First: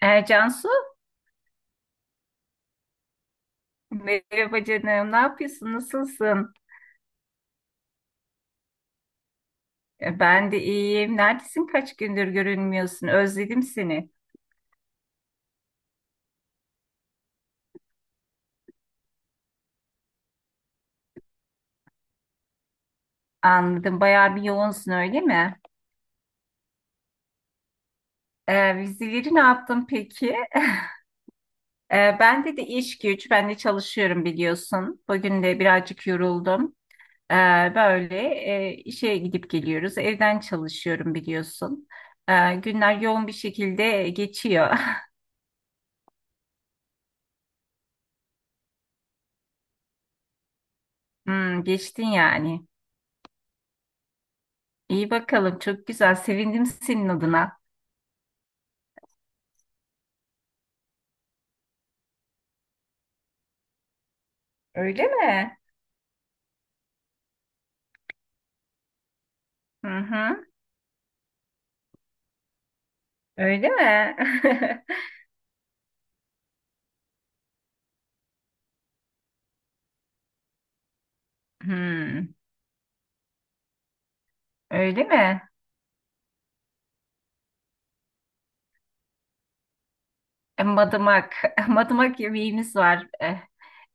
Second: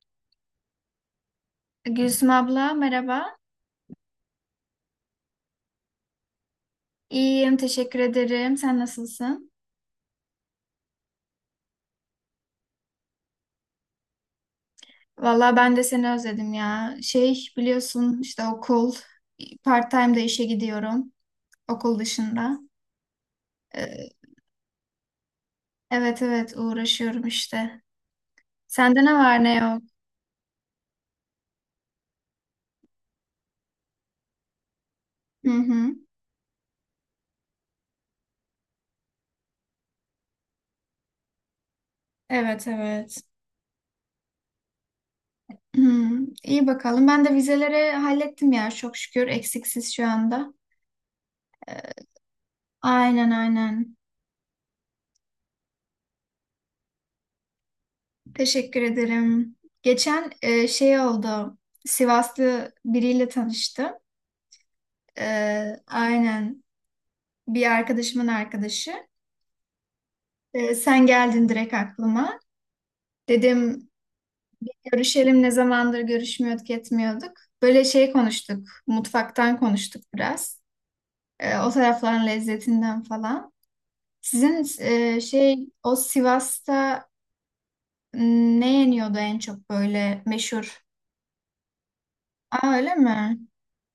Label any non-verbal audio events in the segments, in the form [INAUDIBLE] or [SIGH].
Cansu, Gülsüm abla merhaba. merhaba canım. Ne yapıyorsun? Nasılsın? İyiyim teşekkür ederim. Sen nasılsın? Ben de iyiyim. Neredesin? Kaç gündür görünmüyorsun? Özledim seni. Valla ben de seni özledim ya. Şey biliyorsun işte okul part-time de işe gidiyorum okul dışında. Anladım. Ee, Bayağı bir yoğunsun, öyle mi? evet evet uğraşıyorum işte. Sende ne Vizeleri ne var ne yok? yaptın peki? Bende de iş güç. Ben de çalışıyorum biliyorsun. Bugün Hı de hı. birazcık yoruldum. E, böyle işe gidip geliyoruz. Evden çalışıyorum biliyorsun. Evet Günler evet. yoğun bir şekilde geçiyor. [LAUGHS] Hı, iyi bakalım. Ben de vizeleri hallettim ya çok şükür eksiksiz şu anda. Hmm, Ee, geçtin yani. Aynen aynen. İyi bakalım. Çok güzel. Sevindim senin adına. Teşekkür ederim. Geçen şey oldu. Sivaslı biriyle tanıştım. Öyle E, mi? aynen bir arkadaşımın arkadaşı. Hı hı. E, sen geldin direkt aklıma. Öyle Dedim mi? [LAUGHS] görüşelim, ne zamandır görüşmüyorduk etmiyorduk. Böyle şey konuştuk. Mutfaktan konuştuk biraz. O tarafların Hmm, lezzetinden falan. Sizin öyle mi? şey o Sivas'ta ne yeniyordu en çok böyle meşhur? Madımak. [LAUGHS] Madımak Aa, yemeğimiz öyle var. mi? Eh,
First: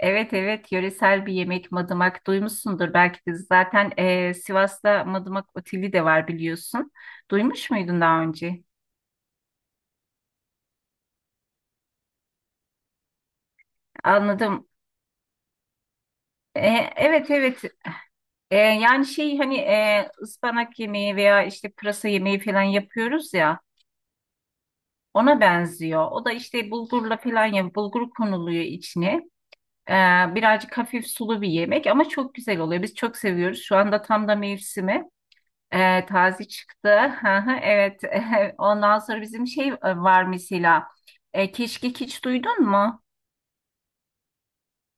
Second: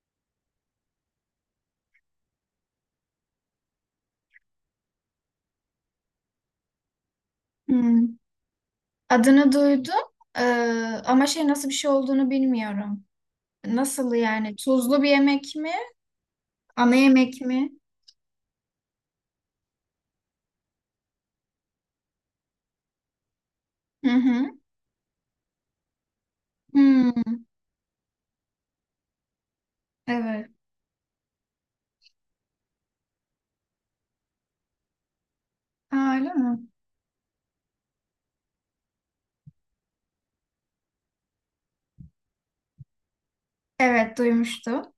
evet evet, yöresel bir yemek madımak, duymuşsundur belki de zaten. Sivas'ta Madımak Oteli de var biliyorsun. Duymuş muydun Hmm. daha önce? Adını duydum. Ee, ama şey nasıl bir şey olduğunu bilmiyorum. Nasıl yani? Anladım. Tuzlu bir yemek mi? Ana Evet yemek evet. mi? Yani şey hani ıspanak yemeği veya işte pırasa yemeği falan yapıyoruz ya. Hı hı. Ona benziyor. O da işte bulgurla Hmm, falan, ya bulgur konuluyor içine. Ee, evet. Birazcık hafif sulu bir yemek ama çok güzel oluyor. Biz çok seviyoruz. Şu anda tam da mevsimi. Ha, öyle Taze mi? çıktı. [LAUGHS] Hı hı, evet. [LAUGHS] Ondan sonra bizim şey var mesela. Keşkek hiç duydun mu? Evet duymuştum.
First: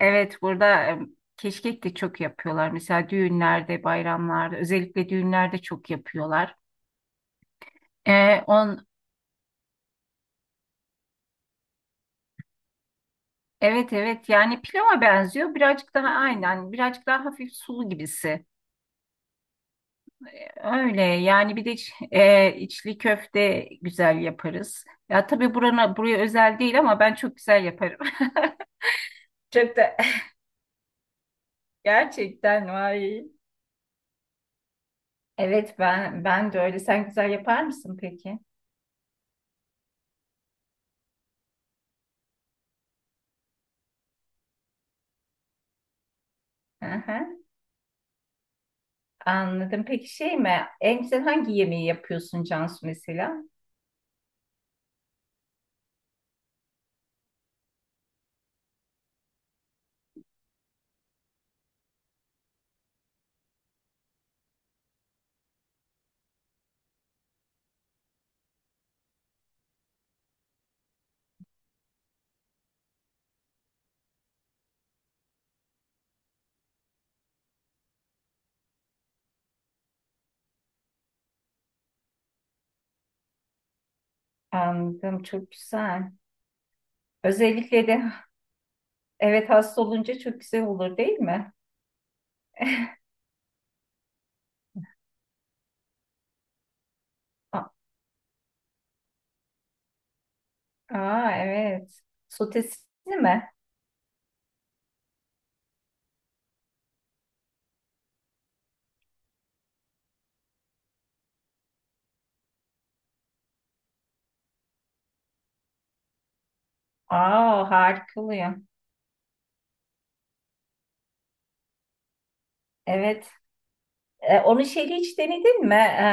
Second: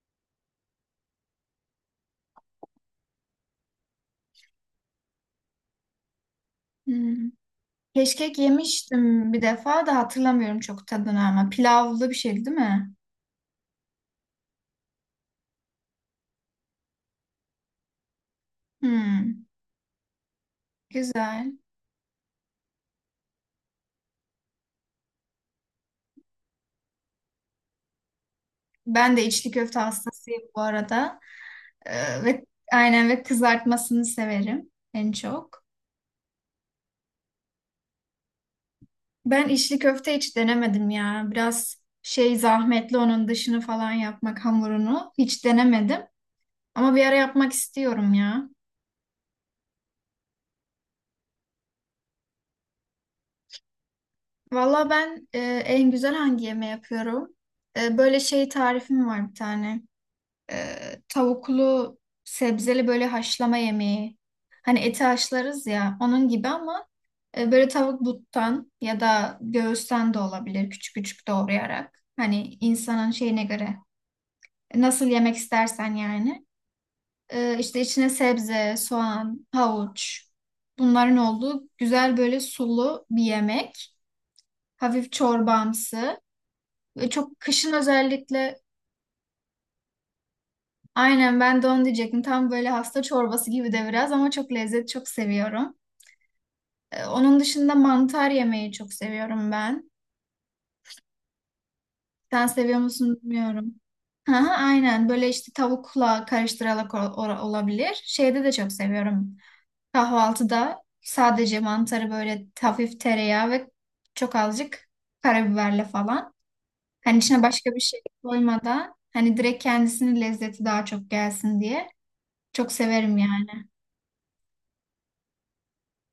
Evet, burada keşkek de çok yapıyorlar. Mesela düğünlerde, bayramlarda, özellikle düğünlerde çok yapıyorlar. Hmm. Keşkek E, on, yemiştim bir defa da hatırlamıyorum çok tadını ama pilavlı bir şeydi değil mi? Evet evet, yani pilava benziyor birazcık, daha aynen birazcık daha hafif sulu gibisi, Hmm, öyle güzel. yani. Bir de içli köfte güzel yaparız ya, tabii burana buraya özel değil ama ben çok güzel yaparım. [LAUGHS] Ben de içli Çok köfte da hastasıyım bu arada. [LAUGHS] Ve gerçekten aynen vay. kızartmasını severim en çok. Evet ben, ben de öyle. Sen güzel yapar mısın peki? Ben içli köfte hiç denemedim ya. Biraz şey zahmetli onun dışını falan yapmak hamurunu. Hiç denemedim. Hı Ama bir ara hı. yapmak istiyorum ya. Anladım. Peki şey mi? En güzel hangi yemeği yapıyorsun Cansu mesela? Valla ben en güzel hangi yemeği yapıyorum? Böyle şey tarifim var bir tane. E, tavuklu sebzeli böyle haşlama yemeği. Hani eti haşlarız ya onun gibi ama böyle tavuk buttan ya da göğüsten de olabilir küçük küçük doğrayarak. Hani insanın şeyine göre nasıl yemek istersen yani. İşte içine sebze, soğan, havuç bunların olduğu güzel böyle sulu bir yemek. Hafif Anladım, çok güzel. çorbamsı ve çok kışın Özellikle de özellikle evet, hasta olunca çok güzel olur değil aynen mi? ben de onu diyecektim. Tam böyle hasta çorbası gibi de biraz ama çok lezzet çok seviyorum. Onun A- dışında mantar yemeyi çok seviyorum ben. Aa, evet. Sen seviyor Sotesini musun mi? bilmiyorum. Hı hı, aynen böyle işte tavukla karıştırarak olabilir. Şeyde de çok seviyorum. Kahvaltıda sadece mantarı böyle hafif tereyağı ve çok azıcık karabiberle falan. Hani içine Aa, başka bir şey harika oluyor. koymadan hani direkt kendisinin lezzeti daha çok gelsin diye. Çok severim Evet. yani. Onu şeyle hiç denedin mi? E,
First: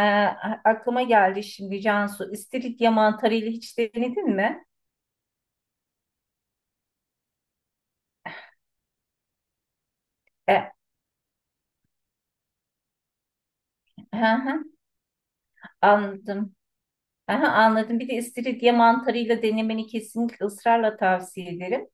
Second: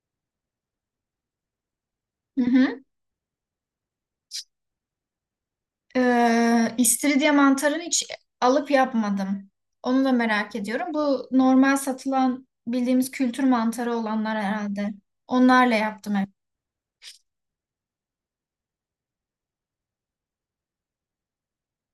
a- Aklıma geldi şimdi Cansu. Hı hı. İstiridye mantarıyla hiç denedin mi? İstiridye mantarını hiç alıp yapmadım. Onu da merak E, ediyorum. Bu normal satılan bildiğimiz kültür mantarı hı olanlar hı, herhalde. Onlarla yaptım hep. anladım. Aha, anladım. Bir de istiridye mantarıyla denemeni kesinlikle ısrarla tavsiye ederim.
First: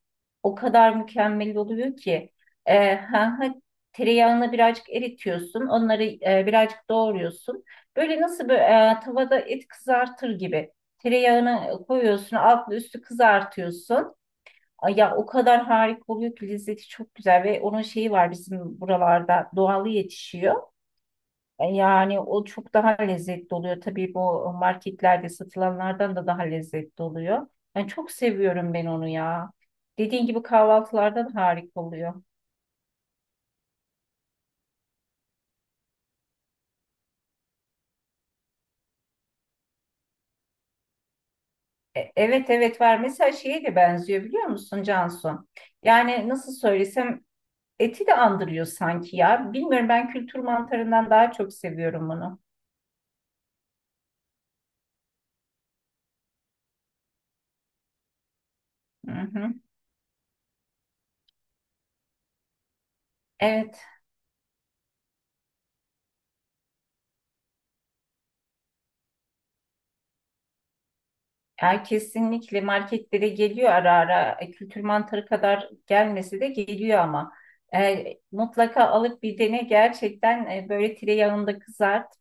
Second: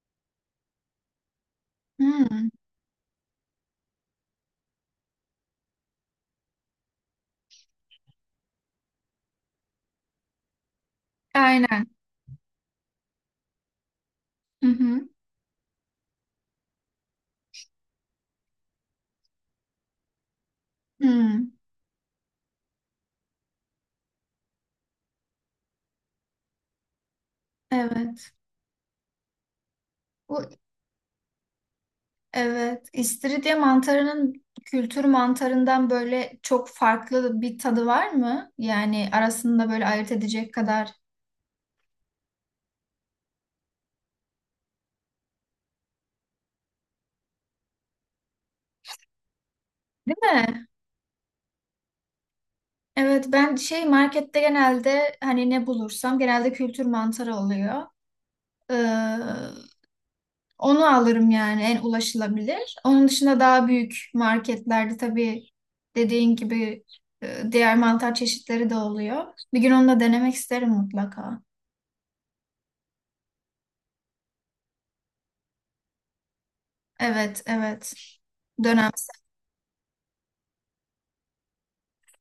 O kadar mükemmel oluyor ki. Hmm, Ee, ha, ha, Tereyağını birazcık eritiyorsun. Onları birazcık doğruyorsun. Böyle nasıl böyle, tavada et kızartır gibi. Tereyağını aynen. koyuyorsun. Altlı üstü kızartıyorsun. Hı Ay hı. ya, o kadar harika oluyor ki, lezzeti çok güzel ve onun şeyi var, bizim buralarda doğalı yetişiyor. Hmm, Yani o çok daha lezzetli oluyor. Tabii bu marketlerde satılanlardan da daha lezzetli oluyor. Ben çok evet. seviyorum ben onu ya. Dediğin Bu gibi kahvaltılardan harika oluyor. evet, istiridye mantarının kültür mantarından böyle çok farklı bir tadı var mı? Yani arasında böyle ayırt edecek kadar, Evet evet var. Mesela şeye de benziyor, biliyor musun Cansu? Yani nasıl söylesem, eti de andırıyor sanki ya. Bilmiyorum, ben değil kültür mi? mantarından daha çok seviyorum bunu. Evet, ben şey markette genelde hani ne bulursam genelde kültür mantarı oluyor. Ee, Hı hı. onu alırım yani en ulaşılabilir. Onun dışında daha Evet. büyük marketlerde tabii dediğin gibi diğer mantar çeşitleri de oluyor. Bir gün onu da denemek isterim mutlaka. Yani kesinlikle marketlere geliyor ara ara. Kültür mantarı kadar gelmesi de geliyor ama. Evet, evet. E, Mutlaka Dönem. alıp bir dene gerçekten, böyle tereyağında kızart.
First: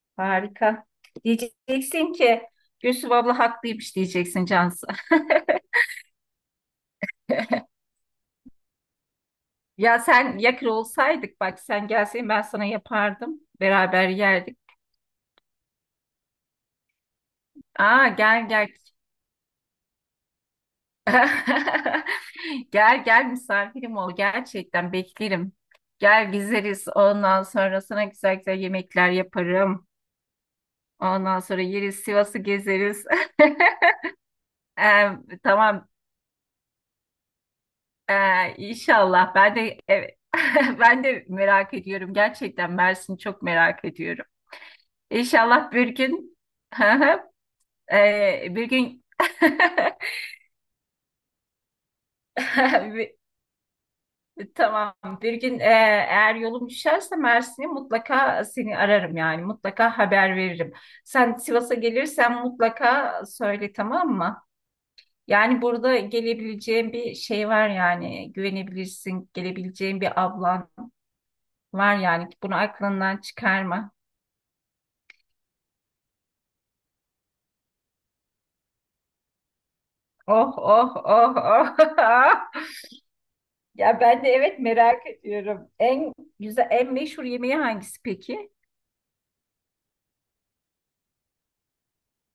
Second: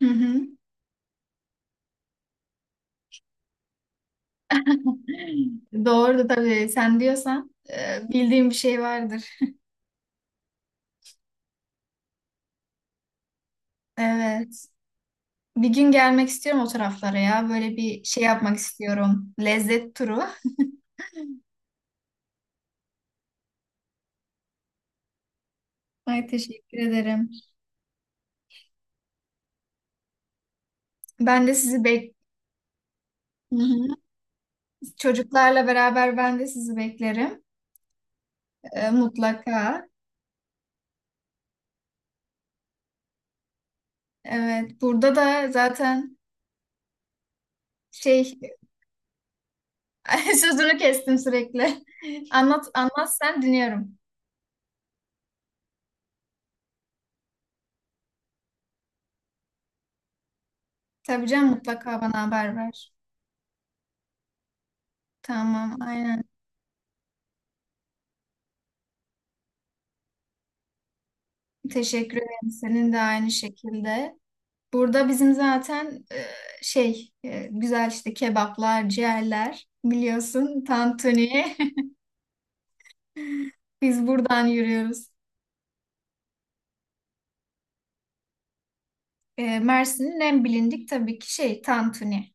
Hı hı. Harika. Diyeceksin ki Gülsüm abla haklıymış, diyeceksin Cansu. [LAUGHS] Doğru tabii. Sen diyorsan bildiğim bir şey vardır. Ya sen yakır olsaydık, bak sen gelseydin ben sana yapardım. Beraber yerdik. Evet. Bir gün gelmek istiyorum o taraflara ya. Böyle bir Aa, şey gel yapmak gel. istiyorum. Lezzet turu. [LAUGHS] Gel gel, misafirim ol, gerçekten beklerim. Ay Gel teşekkür gezeriz, ederim. ondan sonra sana güzel güzel yemekler yaparım. Ondan Ben de sonra sizi yeriz, bek. Sivas'ı gezeriz. [LAUGHS] Hı hı. Ee, Çocuklarla tamam. beraber ben de sizi beklerim. İnşallah ben de, Mutlaka. evet. [LAUGHS] Ben de merak ediyorum gerçekten, Mersin'i çok merak ediyorum. Evet. Burada da İnşallah bir zaten gün, [LAUGHS] şey bir gün. [LAUGHS] sözünü kestim sürekli. Anlat, anlat, [LAUGHS] [LAUGHS] sen dinliyorum. Tamam. Bir gün, eğer yolum düşerse Mersin'e, mutlaka seni ararım yani. Mutlaka haber veririm. Tabii Sen canım Sivas'a mutlaka bana gelirsen haber ver. mutlaka söyle, tamam mı? Yani Tamam, burada aynen. gelebileceğin bir şey var yani. Güvenebilirsin. Gelebileceğin bir ablan var Teşekkür yani. ederim. Bunu Senin de aklından aynı çıkarma. şekilde. Burada bizim zaten şey güzel işte kebaplar, ciğerler Oh biliyorsun oh oh tantuni. oh. [LAUGHS] [LAUGHS] Ya Biz ben de buradan evet, merak yürüyoruz. ediyorum. En güzel, en meşhur yemeği hangisi peki? Mersin'in en bilindik tabii ki şey tantuni.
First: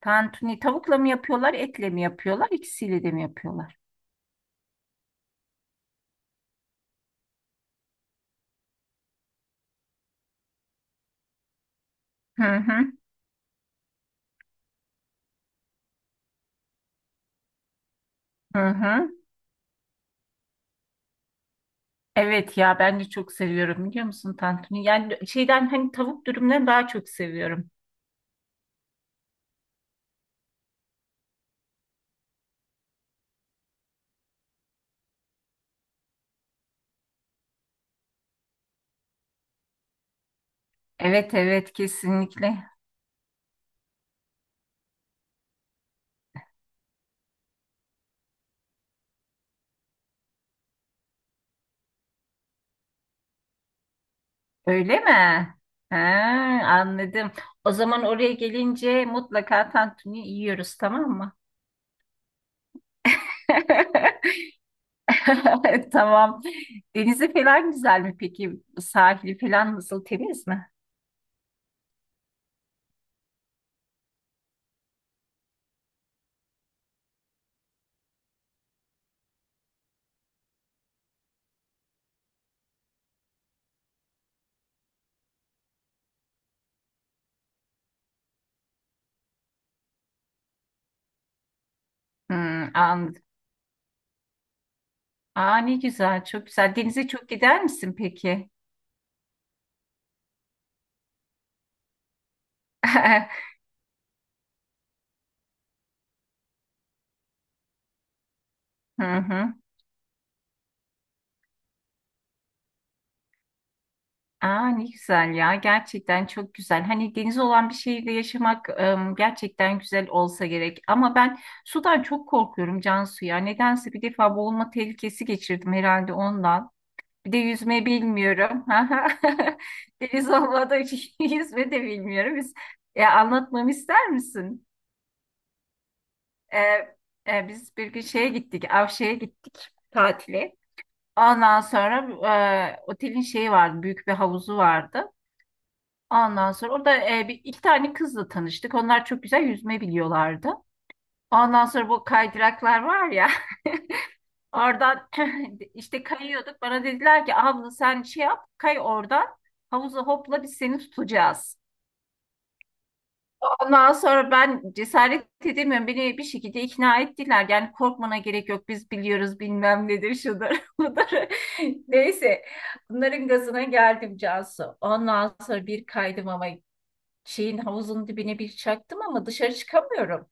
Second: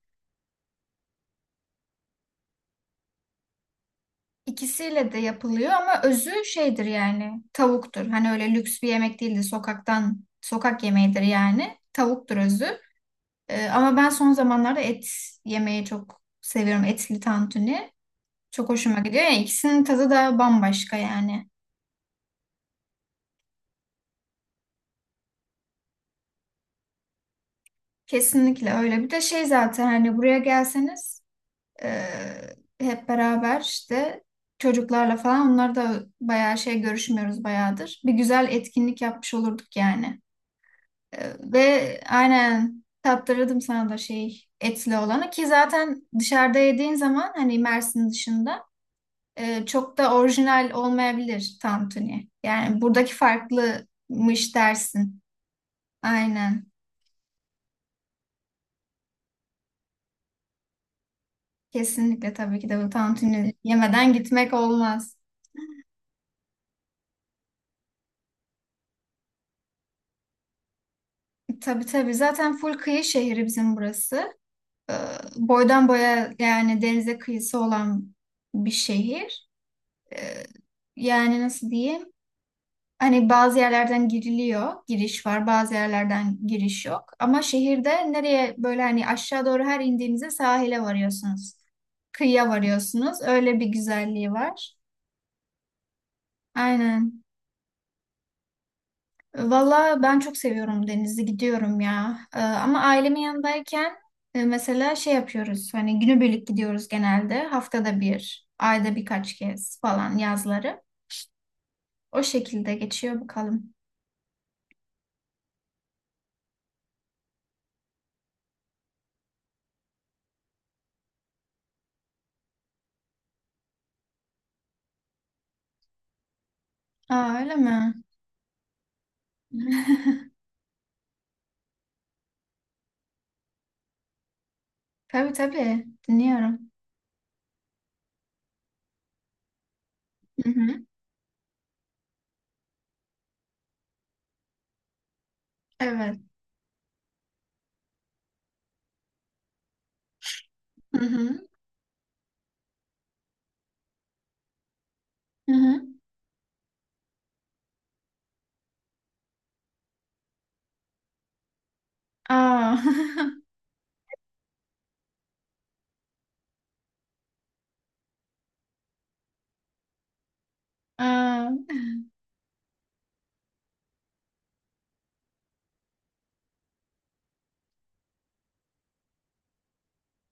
Tantuni tavukla mı yapıyorlar, etle mi yapıyorlar, ikisiyle de mi yapıyorlar? İkisiyle de yapılıyor ama özü şeydir yani tavuktur. Hani öyle lüks bir yemek değildir. Sokaktan sokak yemeğidir yani. Tavuktur Hı özü. hı, Ama ben son zamanlarda et yemeyi çok seviyorum. Etli tantuni. Çok hı hoşuma hı. gidiyor ya. İkisinin tadı da bambaşka yani. Evet ya, ben de çok seviyorum biliyor musun tantuni? Yani şeyden hani tavuk dürümden daha çok seviyorum. Kesinlikle öyle. Bir de şey zaten hani buraya gelseniz e, hep beraber işte çocuklarla falan onlar da bayağı şey görüşmüyoruz bayağıdır. Bir güzel etkinlik yapmış olurduk yani. E, Evet evet, ve kesinlikle. aynen tattırırdım sana da şey etli olanı ki zaten dışarıda yediğin zaman hani Mersin dışında çok da orijinal olmayabilir tantuni. Yani buradaki farklımış Öyle mi? dersin. Ha, Aynen. anladım. O zaman oraya gelince mutlaka tantuni yiyoruz, tamam mı? Kesinlikle tabii ki de bu tantuni yemeden gitmek olmaz. [LAUGHS] Tamam. Denizi falan güzel mi peki? Sahili falan nasıl, temiz mi? Tabii tabii zaten full kıyı şehri bizim burası. Ee, boydan boya yani denize kıyısı olan bir şehir. Ee, yani nasıl diyeyim? Hani bazı yerlerden giriliyor, giriş var, bazı yerlerden giriş yok. Ama şehirde nereye böyle hani aşağı doğru her indiğinizde sahile varıyorsunuz. Kıyıya Hmm, varıyorsunuz. anladım. Öyle bir güzelliği var. Aa ne güzel, çok güzel. Denize Aynen. çok gider misin peki? Valla ben çok seviyorum denizi gidiyorum ya. Ama ailemin [LAUGHS] yanındayken mesela şey yapıyoruz. Hani günübirlik gidiyoruz genelde. Haftada bir, ayda Hı birkaç hı. kez falan yazları. O şekilde geçiyor bakalım. Aa, ne güzel ya, gerçekten çok güzel. Hani deniz olan bir şehirde yaşamak em, gerçekten güzel olsa gerek. Ama ben sudan çok korkuyorum Cansu ya. Nedense bir defa boğulma tehlikesi geçirdim herhalde, ondan. Bir de Aa, öyle yüzme mi? bilmiyorum. [LAUGHS] [LAUGHS] Deniz [LAUGHS] olmadığı için [LAUGHS] yüzme de bilmiyorum. Anlatmamı ister misin? Tabii tabii. E, Dinliyorum. Biz bir gün şeye gittik, Avşe'ye gittik Hı tatile. hı. Ondan sonra otelin şeyi vardı, büyük bir havuzu vardı. Evet. Ondan sonra orada bir, iki tane kızla tanıştık. Onlar çok güzel yüzme biliyorlardı. Hı hı. Ondan sonra bu kaydıraklar var ya, [LAUGHS] oradan Hı [CLEARS THROAT] hı. işte kayıyorduk. Bana dediler ki abla sen şey yap, kay oradan havuza hopla, biz seni tutacağız. Aa. Ondan sonra ben cesaret edemiyorum. Beni bir şekilde ikna ettiler. Yani korkmana gerek yok. Biz biliyoruz, bilmem nedir, şudur [LAUGHS] [LAUGHS] budur. Aa. Neyse, bunların gazına geldim Cansu. Ondan sonra bir kaydım ama şeyin, havuzun dibine bir çaktım ama dışarı çıkamıyorum.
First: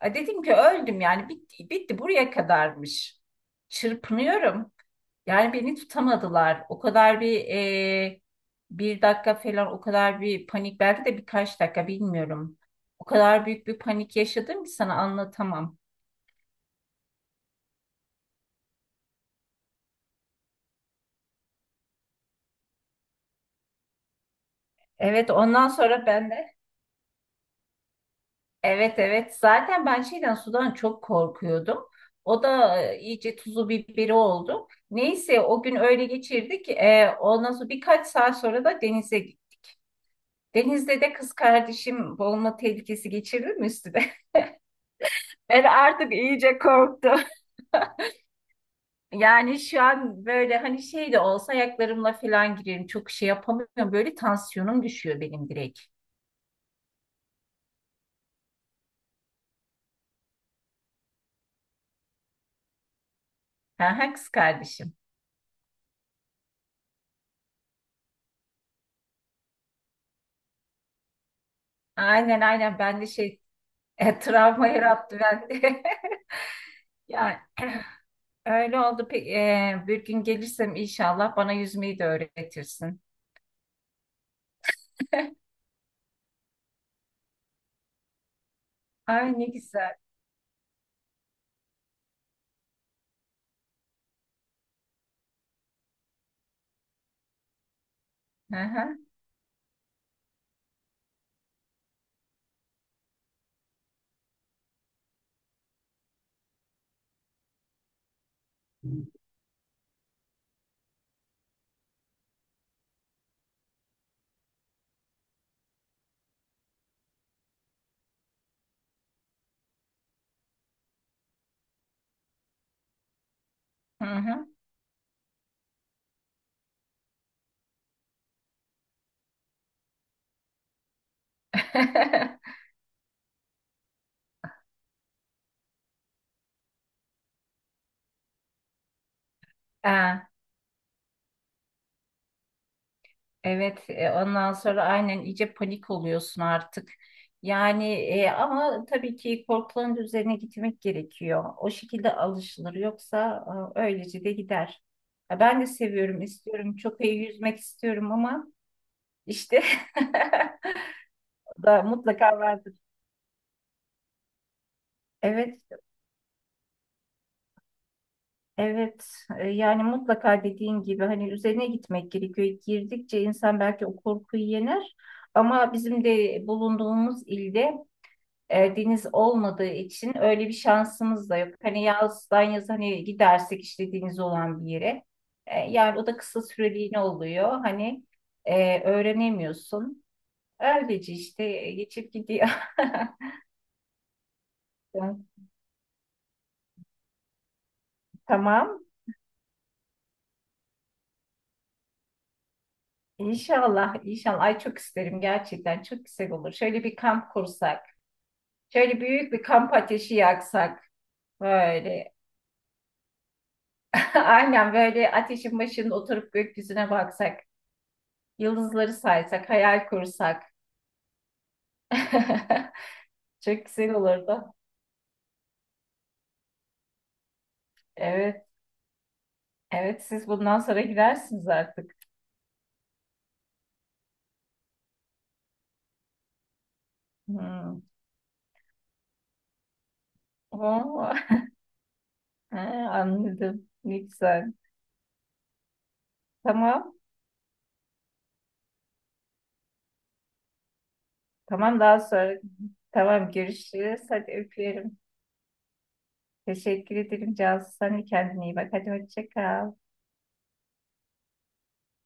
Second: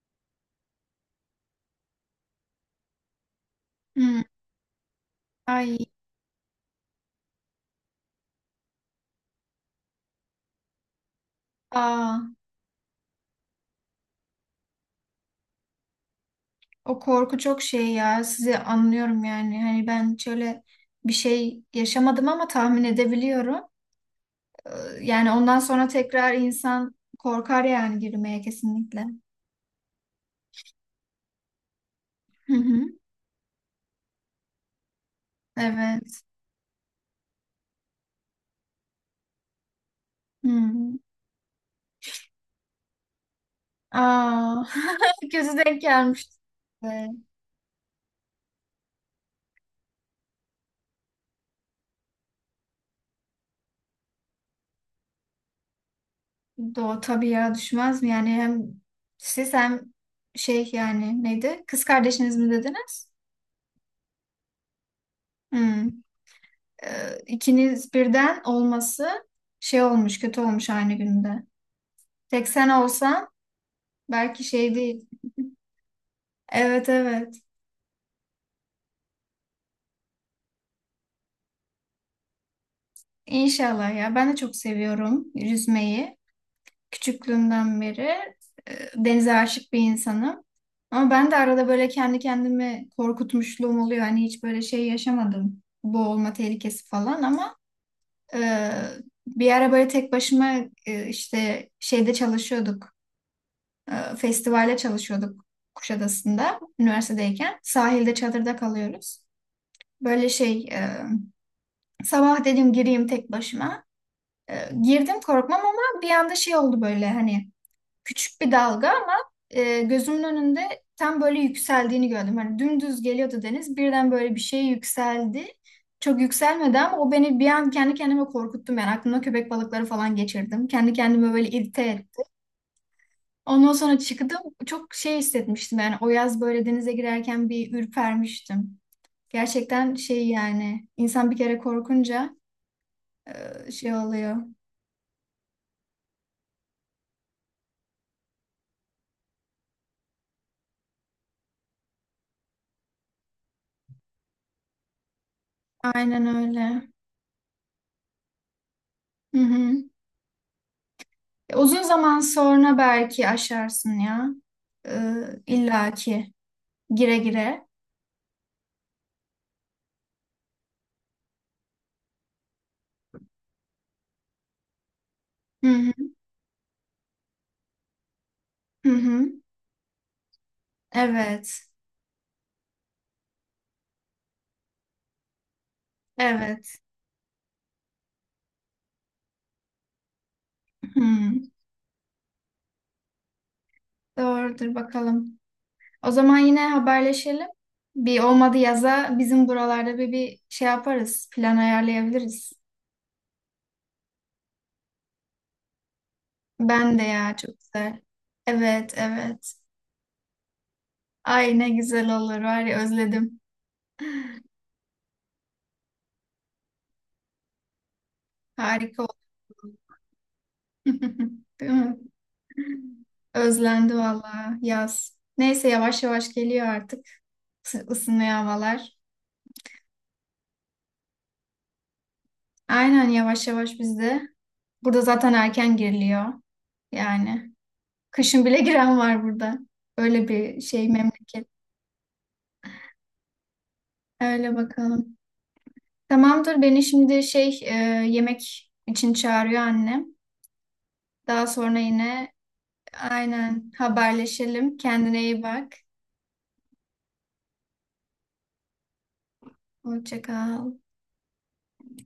A dedim ki öldüm yani, bitti, bitti, buraya kadarmış. Hı. Çırpınıyorum. Yani beni Ay. tutamadılar. O kadar bir e, Bir dakika falan, o kadar bir panik, belki de birkaç dakika Aa. bilmiyorum. O kadar büyük bir panik yaşadım ki sana anlatamam. O korku çok şey ya. Sizi anlıyorum yani. Hani ben şöyle bir şey yaşamadım ama tahmin edebiliyorum. Ee, Yani Evet ondan ondan sonra sonra ben tekrar de insan korkar yani girmeye Evet kesinlikle. evet, zaten ben şeyden, sudan çok korkuyordum. O Hı da hı. İyice tuzu biberi oldu. Neyse, o gün öyle Evet. geçirdik. Ondan sonra birkaç saat sonra da denize gittik. Hı. hı. Denizde de kız kardeşim boğulma tehlikesi geçirdi mi üstüne? [LAUGHS] Aa, [LAUGHS] kötü Ben denk artık gelmişti. iyice korktum. Yani şu an böyle hani şey de olsa ayaklarımla falan girerim. Çok şey yapamıyorum. Böyle tansiyonum düşüyor benim direkt. Doğu tabii ya düşmez mi? Yani hem siz hem şey yani neydi? Kız kardeşiniz mi dediniz? Ha, ha, kız kardeşim. Hı. İkiniz birden olması şey olmuş, kötü olmuş aynı günde. Aynen Tek sen aynen, ben de olsan şey, belki travma şey değil. yarattı bende. Evet [LAUGHS] evet. Yani öyle oldu. Bir gün gelirsem inşallah bana yüzmeyi de öğretirsin. İnşallah ya. Ben de çok seviyorum yüzmeyi. Küçüklüğümden beri Ay denize ne aşık bir güzel. insanım. Ama ben de arada böyle kendi kendimi korkutmuşluğum oluyor. Hani hiç böyle şey yaşamadım. Boğulma tehlikesi falan ama Hı e, hı. bir ara böyle tek başıma işte şeyde çalışıyorduk. Festivalde çalışıyorduk Kuşadası'nda üniversitedeyken. Sahilde çadırda kalıyoruz. Böyle şey sabah dedim gireyim tek başıma. Girdim korkmam ama bir anda şey oldu böyle hani küçük bir dalga ama gözümün önünde tam böyle yükseldiğini gördüm. Hani dümdüz geliyordu deniz Hı birden böyle bir hı. şey yükseldi. Çok yükselmedi ama o beni bir an kendi kendime korkuttum yani aklımda köpek balıkları falan geçirdim. Kendi kendime böyle irite ettim. [LAUGHS] Ondan sonra çıktım çok şey hissetmiştim yani o yaz böyle denize girerken bir ürpermiştim. Gerçekten şey Ha, yani insan bir kere korkunca evet. şey oluyor. Ondan sonra aynen iyice panik oluyorsun artık. Yani ama tabii ki korkuların üzerine gitmek gerekiyor. O şekilde alışılır. Yoksa öylece de gider. Ya ben de seviyorum, Aynen istiyorum. öyle. Çok iyi yüzmek istiyorum ama Hı işte hı. E, [LAUGHS] uzun da zaman mutlaka vardır. sonra belki aşarsın ya. Evet. İllaki gire gire. Evet, yani mutlaka dediğin gibi hani üzerine gitmek gerekiyor. Girdikçe insan belki o korkuyu yener Hı ama hı. bizim de bulunduğumuz ilde Hı deniz hı. olmadığı için öyle bir şansımız da yok. Evet. Hani yazdan yaz hani gidersek işte deniz olan bir yere. Yani o da kısa Evet. süreliğine oluyor. Hani öğrenemiyorsun. Öylece işte Hı. Geçip gidiyor. Doğrudur [LAUGHS] bakalım. O zaman yine haberleşelim. Bir olmadı Tamam. yaza bizim buralarda bir şey yaparız. Plan ayarlayabiliriz. İnşallah, inşallah. Ay çok isterim gerçekten. Çok güzel olur. Şöyle Ben bir de kamp ya çok kursak. güzel. Evet Şöyle büyük bir evet. kamp ateşi yaksak Ay ne böyle. güzel olur var ya özledim. [LAUGHS] Aynen böyle ateşin başında oturup gökyüzüne baksak, yıldızları Harika olur. saysak, hayal kursak. [LAUGHS] Değil mi? [LAUGHS] Çok Özlendi güzel olurdu. valla yaz. Neyse yavaş yavaş geliyor artık ısınıyor Evet, havalar. evet siz bundan sonra gidersiniz artık. Aynen yavaş yavaş bizde. Burada zaten erken giriliyor. Yani Hmm. kışın bile [LAUGHS] giren var burada. Öyle bir şey Oo, [LAUGHS] memleket. he, anladım. Ne güzel. Öyle bakalım. Tamamdır beni Tamam, şimdi şey yemek için çağırıyor annem. Daha sonra tamam daha yine sonra. Tamam aynen görüşürüz. Hadi haberleşelim. öpüyorum. Kendine iyi bak. Teşekkür ederim Cansu. Sen de kendine iyi bak. Hadi hoşça kal. Hoşça kal.